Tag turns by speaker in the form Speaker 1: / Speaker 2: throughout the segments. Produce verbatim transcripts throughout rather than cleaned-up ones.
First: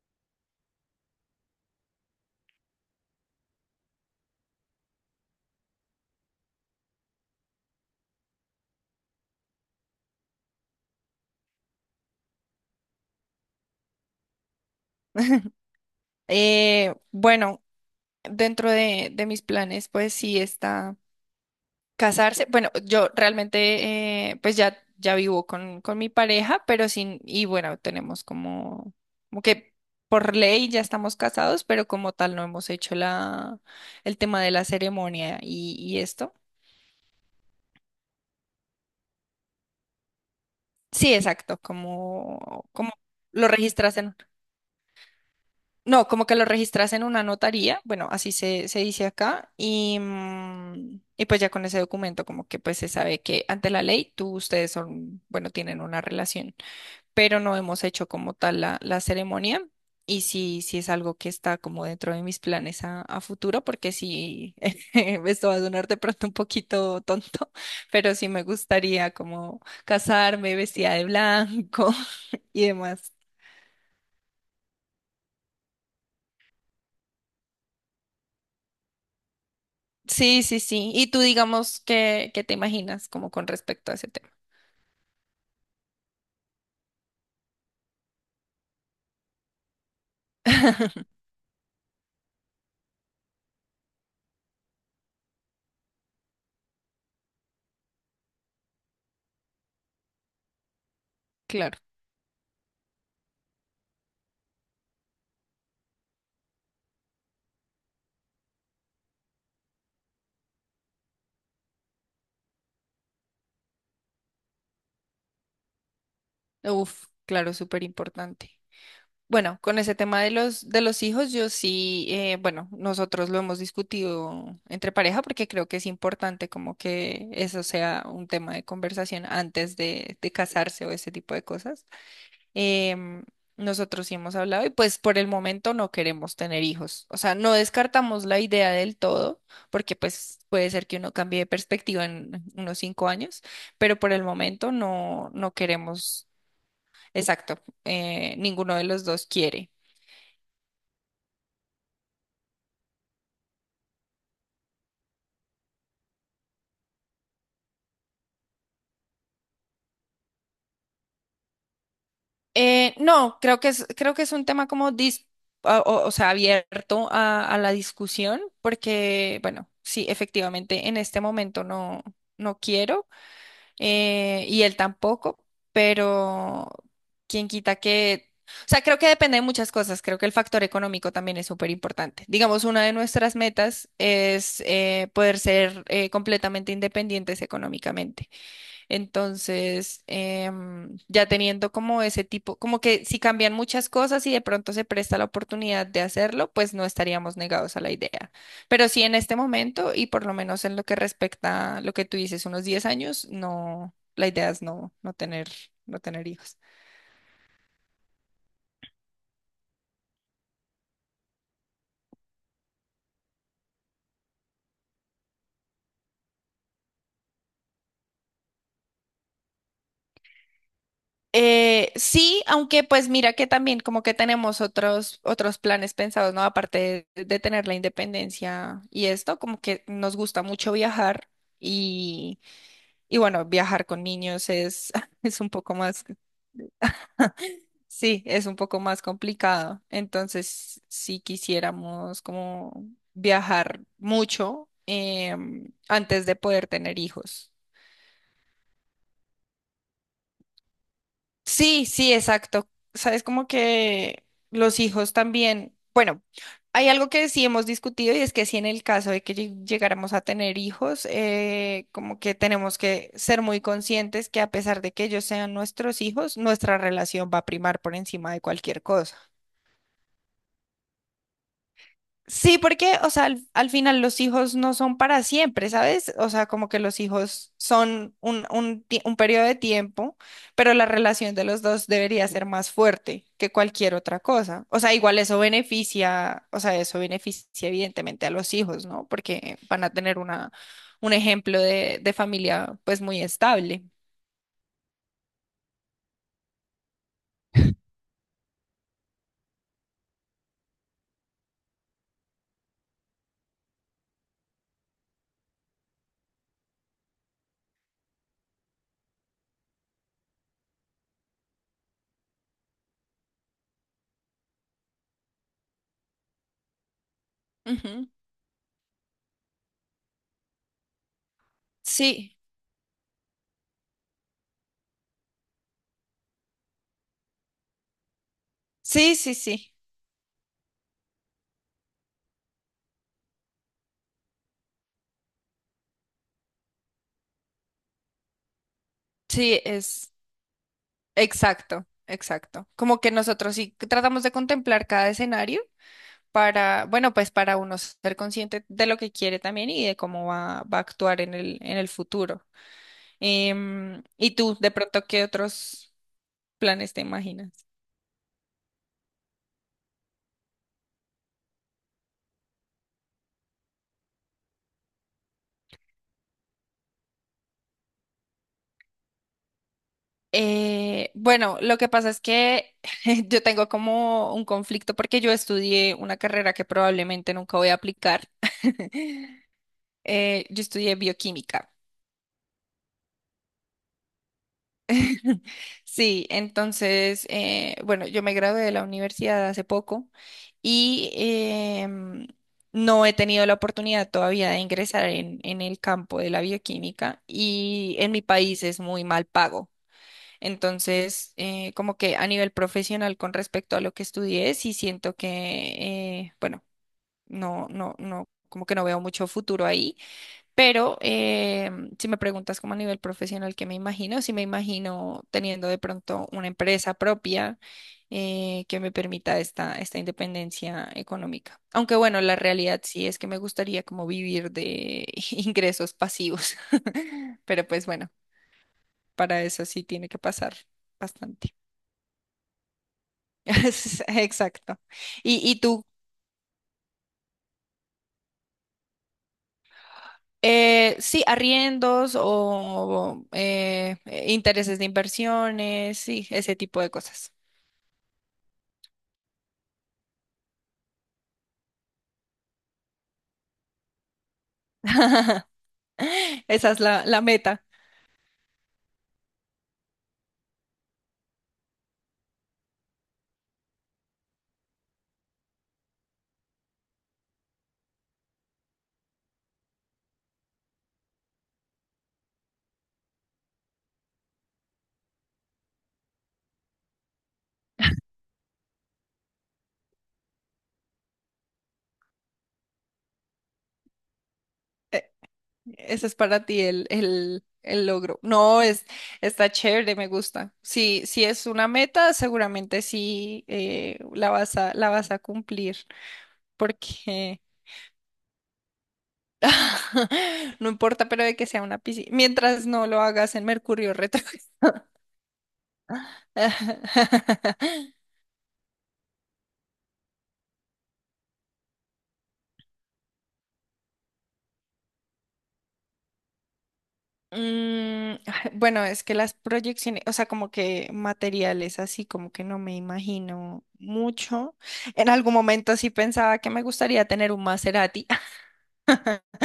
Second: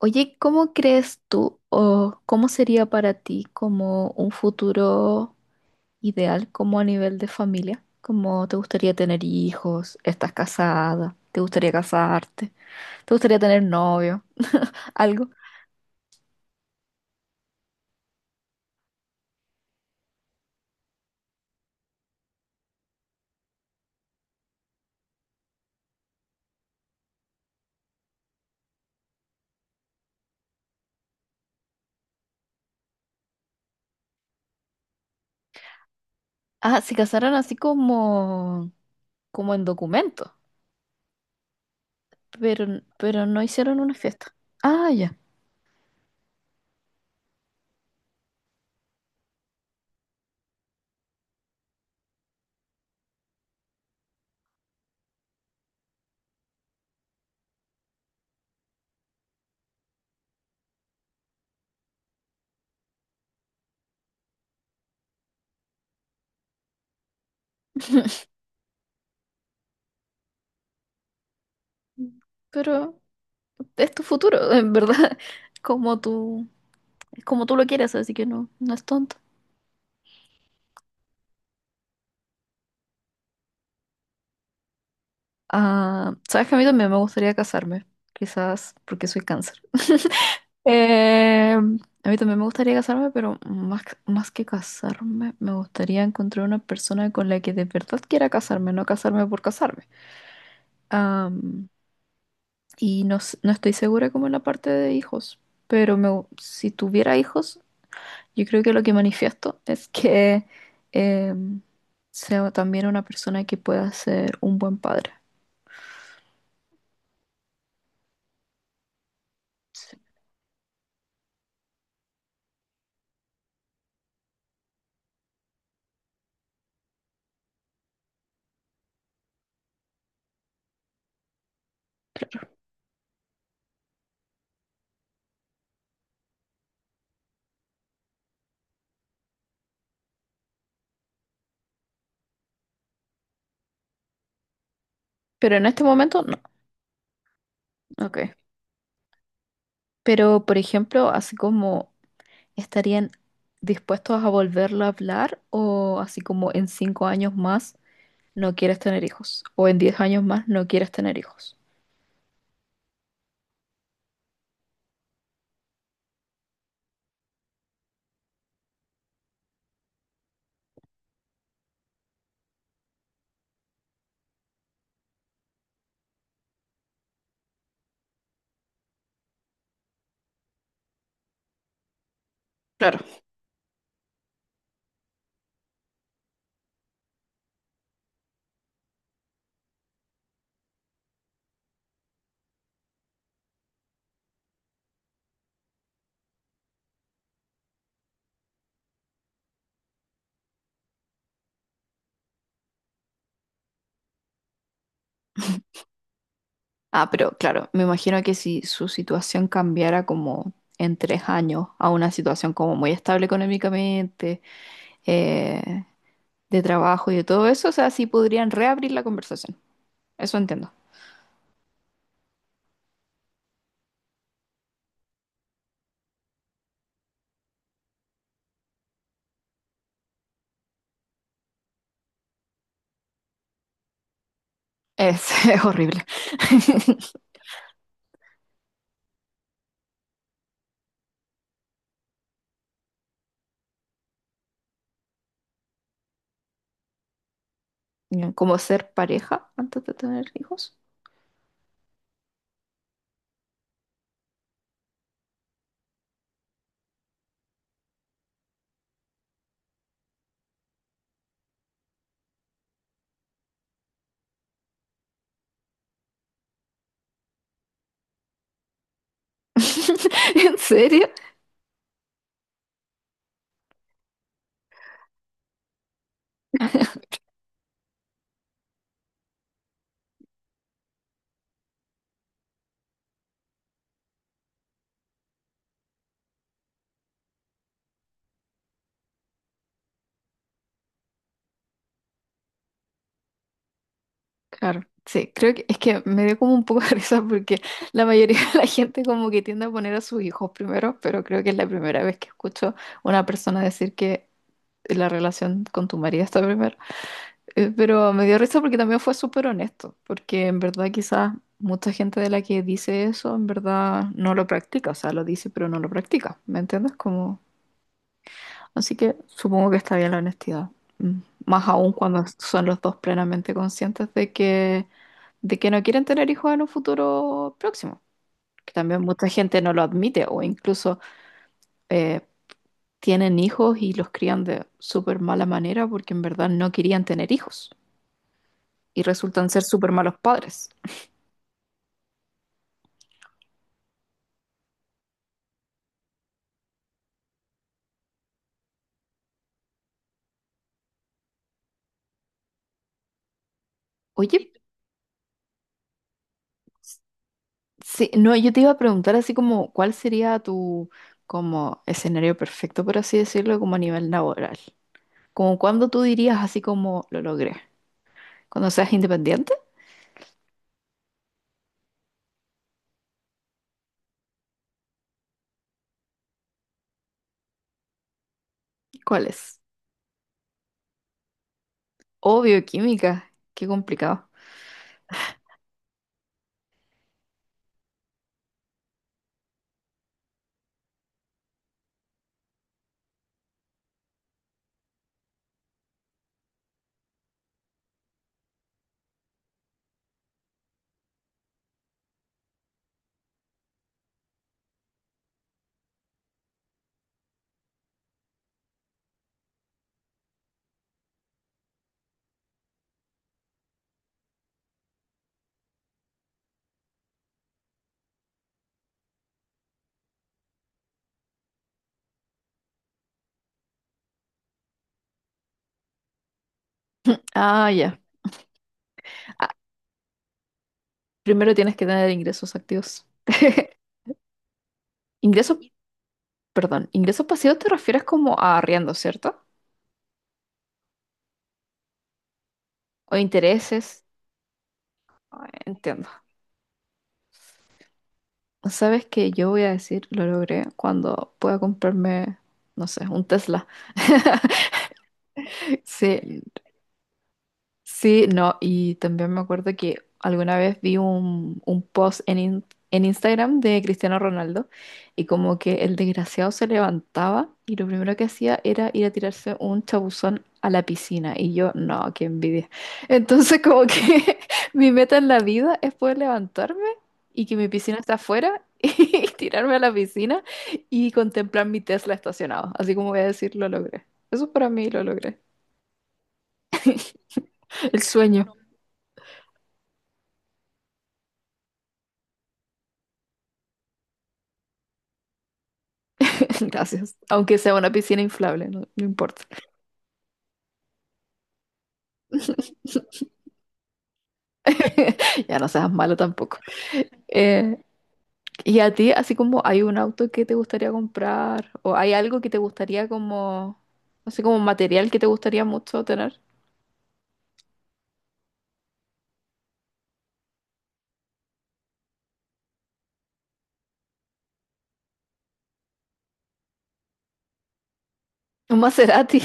Speaker 1: Oye, ¿cómo crees tú o cómo sería para ti como un futuro ideal, como a nivel de familia? ¿Cómo te gustaría tener hijos? ¿Estás casada? ¿Te gustaría casarte? ¿Te gustaría tener novio? Algo.
Speaker 2: Eh, bueno, dentro de, de mis planes, pues sí está casarse. Bueno, yo realmente, eh, pues ya, ya vivo con, con mi pareja, pero sin, y bueno, tenemos como, como que por ley ya estamos casados, pero como tal no hemos hecho la, el tema de la ceremonia y, y esto.
Speaker 1: Ah, se casaron así como, como en documento,
Speaker 2: Sí, exacto,
Speaker 1: pero,
Speaker 2: como, como
Speaker 1: pero no
Speaker 2: lo
Speaker 1: hicieron una
Speaker 2: registras.
Speaker 1: fiesta. Ah, ya.
Speaker 2: No, como que lo registras en una notaría, bueno, así se, se dice acá, y, mm, y pues ya con ese documento como que pues se sabe que ante la ley tú, ustedes son, bueno, tienen una relación, pero no hemos hecho como tal la, la ceremonia y sí, sí es algo que está como dentro de mis planes a, a futuro, porque sí, esto va a sonar de pronto un poquito tonto, pero sí me gustaría como casarme vestida de blanco
Speaker 1: Mm.
Speaker 2: y
Speaker 1: Pero
Speaker 2: demás.
Speaker 1: es tu futuro, en verdad, como tú, es como tú lo quieres, así que no, no es tonto.
Speaker 2: Sí, sí, sí. Y tú digamos que, que te imaginas como con respecto a ese tema.
Speaker 1: Ah, sabes que a mí también me gustaría casarme, quizás porque soy cáncer. Eh, a mí también me gustaría casarme, pero más, más que casarme, me gustaría encontrar una persona con la que de verdad quiera casarme, no casarme por casarme. Am,
Speaker 2: Claro.
Speaker 1: y no, s- no estoy segura como en la parte de hijos, pero me gu- si tuviera hijos, yo creo que lo que manifiesto es que em, sea también una persona que pueda ser un buen padre.
Speaker 2: Uf, claro, súper importante. Bueno, con ese
Speaker 1: Sí.
Speaker 2: tema de los, de los hijos, yo sí, eh, bueno, nosotros lo hemos discutido entre pareja porque creo que es importante como que eso sea un tema de conversación antes de, de casarse o ese tipo de cosas. Em, Nosotros sí hemos hablado y pues por el momento no queremos tener hijos. O sea, no descartamos la idea del todo, porque pues puede ser que uno cambie de perspectiva en unos cinco años, pero por el momento no, no
Speaker 1: Pero en este momento
Speaker 2: queremos,
Speaker 1: no.
Speaker 2: exacto,
Speaker 1: Ok.
Speaker 2: eh, ninguno de los dos quiere.
Speaker 1: Pero, por ejemplo, así como estarían dispuestos a volverlo a hablar o así como en cinco años más no quieres tener hijos o en diez años más no quieres tener hijos.
Speaker 2: Eh, no, creo que es, creo que es un tema como dis- a- o, o sea, abierto a, a la discusión, porque, bueno, sí, efectivamente, en este momento no, no quiero. Eh, y él tampoco, pero quién quita que... O sea, creo que depende de muchas cosas. Creo que el factor económico también es súper importante. Digamos, una de
Speaker 1: Claro.
Speaker 2: nuestras metas es eh, poder ser eh, completamente independientes económicamente. Entonces, em, ya teniendo como ese tipo, como que si cambian muchas cosas y de pronto se presta la oportunidad de hacerlo, pues no estaríamos negados a la idea. Pero sí en este momento y por lo menos en lo que respecta a lo que tú dices, unos diez años, no, la idea es no, no tener, no tener hijos.
Speaker 1: Ah, pero claro, me imagino que si su situación cambiara como en tres años a una situación como muy estable económicamente, eh, de trabajo y de todo eso, o sea, sí podrían reabrir la conversación. Eso entiendo.
Speaker 2: Eh, sí, aunque pues mira que también como que tenemos otros, otros planes pensados, ¿no? Aparte de, de tener la independencia y esto, como que nos gusta mucho viajar. Y bueno, viajar con niños es,
Speaker 1: Es,
Speaker 2: es un
Speaker 1: es
Speaker 2: poco
Speaker 1: horrible.
Speaker 2: más, sí, es un poco más complicado. Entonces, si quisiéramos como viajar mucho em, antes de poder tener hijos.
Speaker 1: Como ser pareja antes de tener hijos.
Speaker 2: Sí, sí, exacto. Sabes, como que los hijos también, bueno, hay algo que sí hemos discutido y es que si en el caso de que lleg- llegáramos a tener hijos, eh, como que tenemos que ser muy conscientes que a pesar de que ellos sean nuestros hijos, nuestra relación va a primar por encima de cualquier cosa.
Speaker 1: ¿En serio?
Speaker 2: Sí, porque, o sea, al, al final los hijos no son para siempre, ¿sabes? O sea, como que los hijos son un, un, tie- un periodo de tiempo, pero la relación de los dos debería ser más fuerte que cualquier otra cosa. O sea, igual eso beneficia, o sea, eso beneficia evidentemente a los hijos, ¿no? Porque van a tener una, un ejemplo de, de familia pues muy estable.
Speaker 1: Claro, sí, creo que es que me dio como un poco de risa porque la mayoría de la gente como que tiende a poner a sus hijos primero, pero creo que es la primera vez que escucho una persona decir que la relación con tu marido está primero. Eh, Pero me dio risa porque también fue súper honesto, porque en verdad quizás mucha gente de la que dice eso en verdad no lo practica, o sea, lo dice pero no lo practica, ¿me entiendes? Como.
Speaker 2: Ujú.
Speaker 1: Así que supongo que está bien la honestidad. Mm. Más aún cuando
Speaker 2: Sí,
Speaker 1: son los dos plenamente conscientes de que, de que no quieren tener hijos en un futuro próximo. Que también
Speaker 2: sí,
Speaker 1: mucha
Speaker 2: sí,
Speaker 1: gente
Speaker 2: sí.
Speaker 1: no lo admite o incluso eh, tienen hijos y los crían de súper mala manera porque en verdad no querían tener hijos y resultan
Speaker 2: Sí,
Speaker 1: ser súper
Speaker 2: es.
Speaker 1: malos padres.
Speaker 2: Exacto, exacto. Como que nosotros sí tratamos de contemplar cada escenario para, bueno, pues para uno ser consciente de lo que quiere también y de cómo va, va a actuar en el, en el futuro. Em, ¿y
Speaker 1: Oye,
Speaker 2: tú, de pronto, qué otros planes te imaginas?
Speaker 1: sí, no, yo te iba a preguntar así como, ¿cuál sería tu como escenario perfecto, por así decirlo, como a nivel laboral? Como cuando tú dirías así como lo logré. Cuando seas independiente,
Speaker 2: Eh, bueno, lo que pasa es que yo tengo como un conflicto porque yo estudié una carrera que probablemente nunca voy a aplicar.
Speaker 1: ¿cuál es?
Speaker 2: Eh, yo estudié bioquímica.
Speaker 1: Oh, bioquímica. Qué complicado.
Speaker 2: Sí, entonces, eh, bueno, yo me gradué de la universidad hace poco y em, no he tenido la oportunidad todavía de ingresar en, en el campo de la bioquímica y en mi país es muy mal pago. Entonces, eh, como que a nivel profesional con respecto a lo que estudié, sí siento que, eh, bueno, no, no, no, como que no veo mucho futuro ahí, pero eh, si me preguntas como a nivel profesional, ¿qué me imagino? Sí me imagino teniendo de pronto una empresa propia, eh, que me permita esta, esta independencia económica. Aunque bueno, la realidad sí es que me gustaría como vivir de ingresos pasivos. Pero
Speaker 1: Ah,
Speaker 2: pues
Speaker 1: ya.
Speaker 2: bueno, para
Speaker 1: Ah,
Speaker 2: eso sí tiene que pasar
Speaker 1: primero
Speaker 2: bastante.
Speaker 1: tienes que tener ingresos activos.
Speaker 2: Exacto. ¿Y,
Speaker 1: Ingresos,
Speaker 2: y tú?
Speaker 1: perdón, ingresos pasivos te refieres como a arriendo, ¿cierto?
Speaker 2: Eh, sí, arriendos
Speaker 1: O
Speaker 2: o eh,
Speaker 1: intereses.
Speaker 2: eh, intereses de
Speaker 1: Ah,
Speaker 2: inversiones,
Speaker 1: entiendo.
Speaker 2: sí, ese tipo de cosas.
Speaker 1: ¿Sabes que yo voy a decir, lo logré cuando pueda comprarme, no sé, un Tesla? Sí.
Speaker 2: Esa es la, la meta.
Speaker 1: Sí, no, y también me acuerdo que alguna vez vi un, un post en, in- en Instagram de Cristiano Ronaldo y como que el desgraciado se levantaba y lo primero que hacía era ir a tirarse un chabuzón a la piscina y yo, no, qué envidia. Entonces como que mi meta en la vida es poder levantarme y que mi piscina está afuera y tirarme a la piscina y contemplar mi Tesla estacionado. Así como voy a decir, lo logré. Eso para mí lo
Speaker 2: Eh,
Speaker 1: logré.
Speaker 2: Ese es para ti el, el, el
Speaker 1: El
Speaker 2: logro.
Speaker 1: sueño.
Speaker 2: No, es, está chévere, me gusta. Si, si es una meta, seguramente sí eh, la vas a, la vas a cumplir,
Speaker 1: Gracias.
Speaker 2: porque
Speaker 1: Aunque sea una piscina inflable, no, no importa.
Speaker 2: no importa, pero de que sea una piscina, mientras no lo hagas en Mercurio retrógrado.
Speaker 1: Ya no seas malo tampoco. Eh, ¿Y a ti, así como hay un auto que te gustaría comprar o hay algo que te gustaría como, no sé, como material que te gustaría mucho tener?
Speaker 2: Mm, bueno, es que las proyecciones, o sea, como que materiales así, como que no me imagino mucho. En algún momento sí pensaba que me gustaría tener un Maserati,
Speaker 1: Un Maserati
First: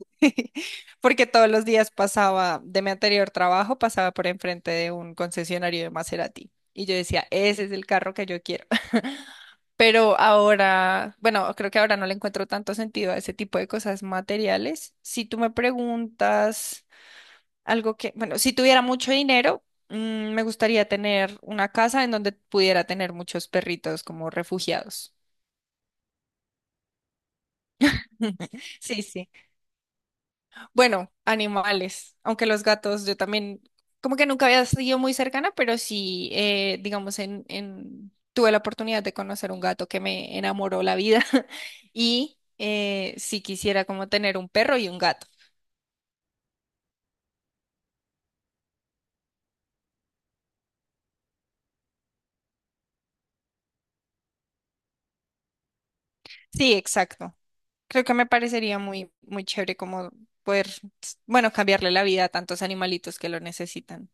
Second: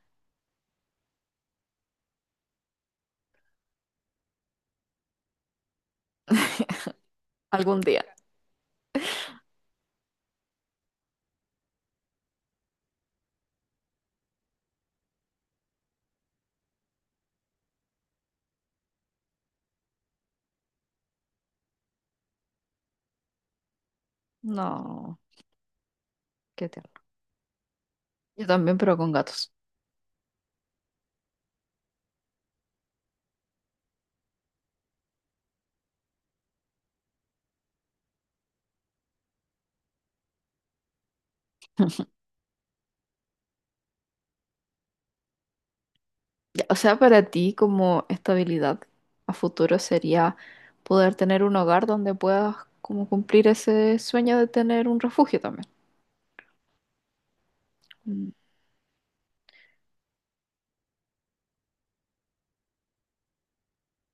Speaker 2: porque todos los días pasaba de mi anterior trabajo, pasaba por enfrente de un concesionario de Maserati. Y yo decía, ese es
Speaker 1: algún
Speaker 2: el
Speaker 1: día.
Speaker 2: carro que yo quiero. Pero ahora, bueno, creo que ahora no le encuentro tanto sentido a ese tipo de cosas materiales. Si tú me preguntas... Algo que, bueno, si tuviera mucho dinero, mm, me gustaría tener una casa en donde pudiera tener muchos perritos como refugiados.
Speaker 1: No, qué tierno. Yo también, pero
Speaker 2: Sí,
Speaker 1: con
Speaker 2: sí.
Speaker 1: gatos.
Speaker 2: Bueno, animales, aunque los gatos, yo también, como que nunca había sido muy cercana, pero sí, eh, digamos, en, en, tuve la oportunidad de conocer un gato que me enamoró la vida y eh, sí quisiera como tener un perro y un gato.
Speaker 1: Ya, o sea, para ti como estabilidad a futuro sería poder tener un hogar donde puedas como cumplir ese sueño de tener un refugio también.
Speaker 2: Sí, exacto. Creo que me parecería muy, muy chévere como poder, bueno, cambiarle la vida a tantos animalitos que lo necesitan.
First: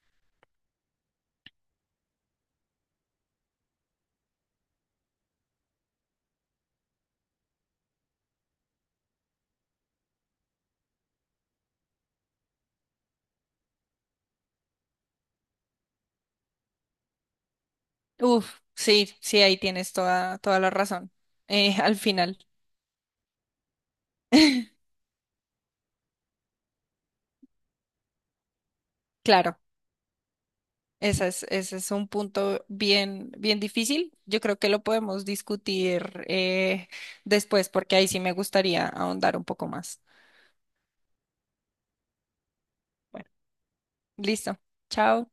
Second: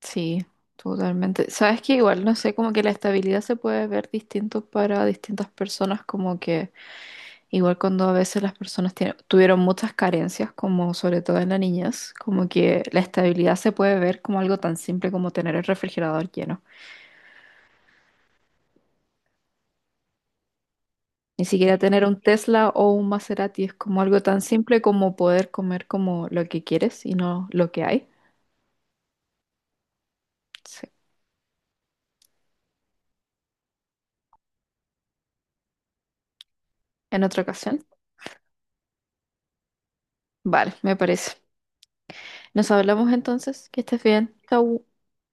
Speaker 1: Sí, totalmente. Sabes que igual, no sé, como que la estabilidad se puede ver distinto para distintas personas, como que igual cuando a veces las personas tiene- tuvieron muchas carencias, como sobre todo en la niñez, como que la estabilidad se puede ver como algo tan simple como tener el refrigerador lleno.
Speaker 2: Uf, sí, sí, ahí tienes toda, toda la razón.
Speaker 1: Ni
Speaker 2: Eh,
Speaker 1: siquiera
Speaker 2: al
Speaker 1: tener un
Speaker 2: final.
Speaker 1: Tesla o un Maserati es como algo tan simple como poder comer como lo que quieres y no lo que hay.
Speaker 2: Claro,
Speaker 1: Sí.
Speaker 2: esa es- ese es un punto bien, bien difícil. Yo creo que lo podemos discutir eh,
Speaker 1: En otra
Speaker 2: después
Speaker 1: ocasión.
Speaker 2: porque ahí sí me gustaría ahondar un poco más.
Speaker 1: Vale, me parece. Nos hablamos
Speaker 2: Bueno,
Speaker 1: entonces. Que estés bien.
Speaker 2: listo.
Speaker 1: Chau.
Speaker 2: Chao.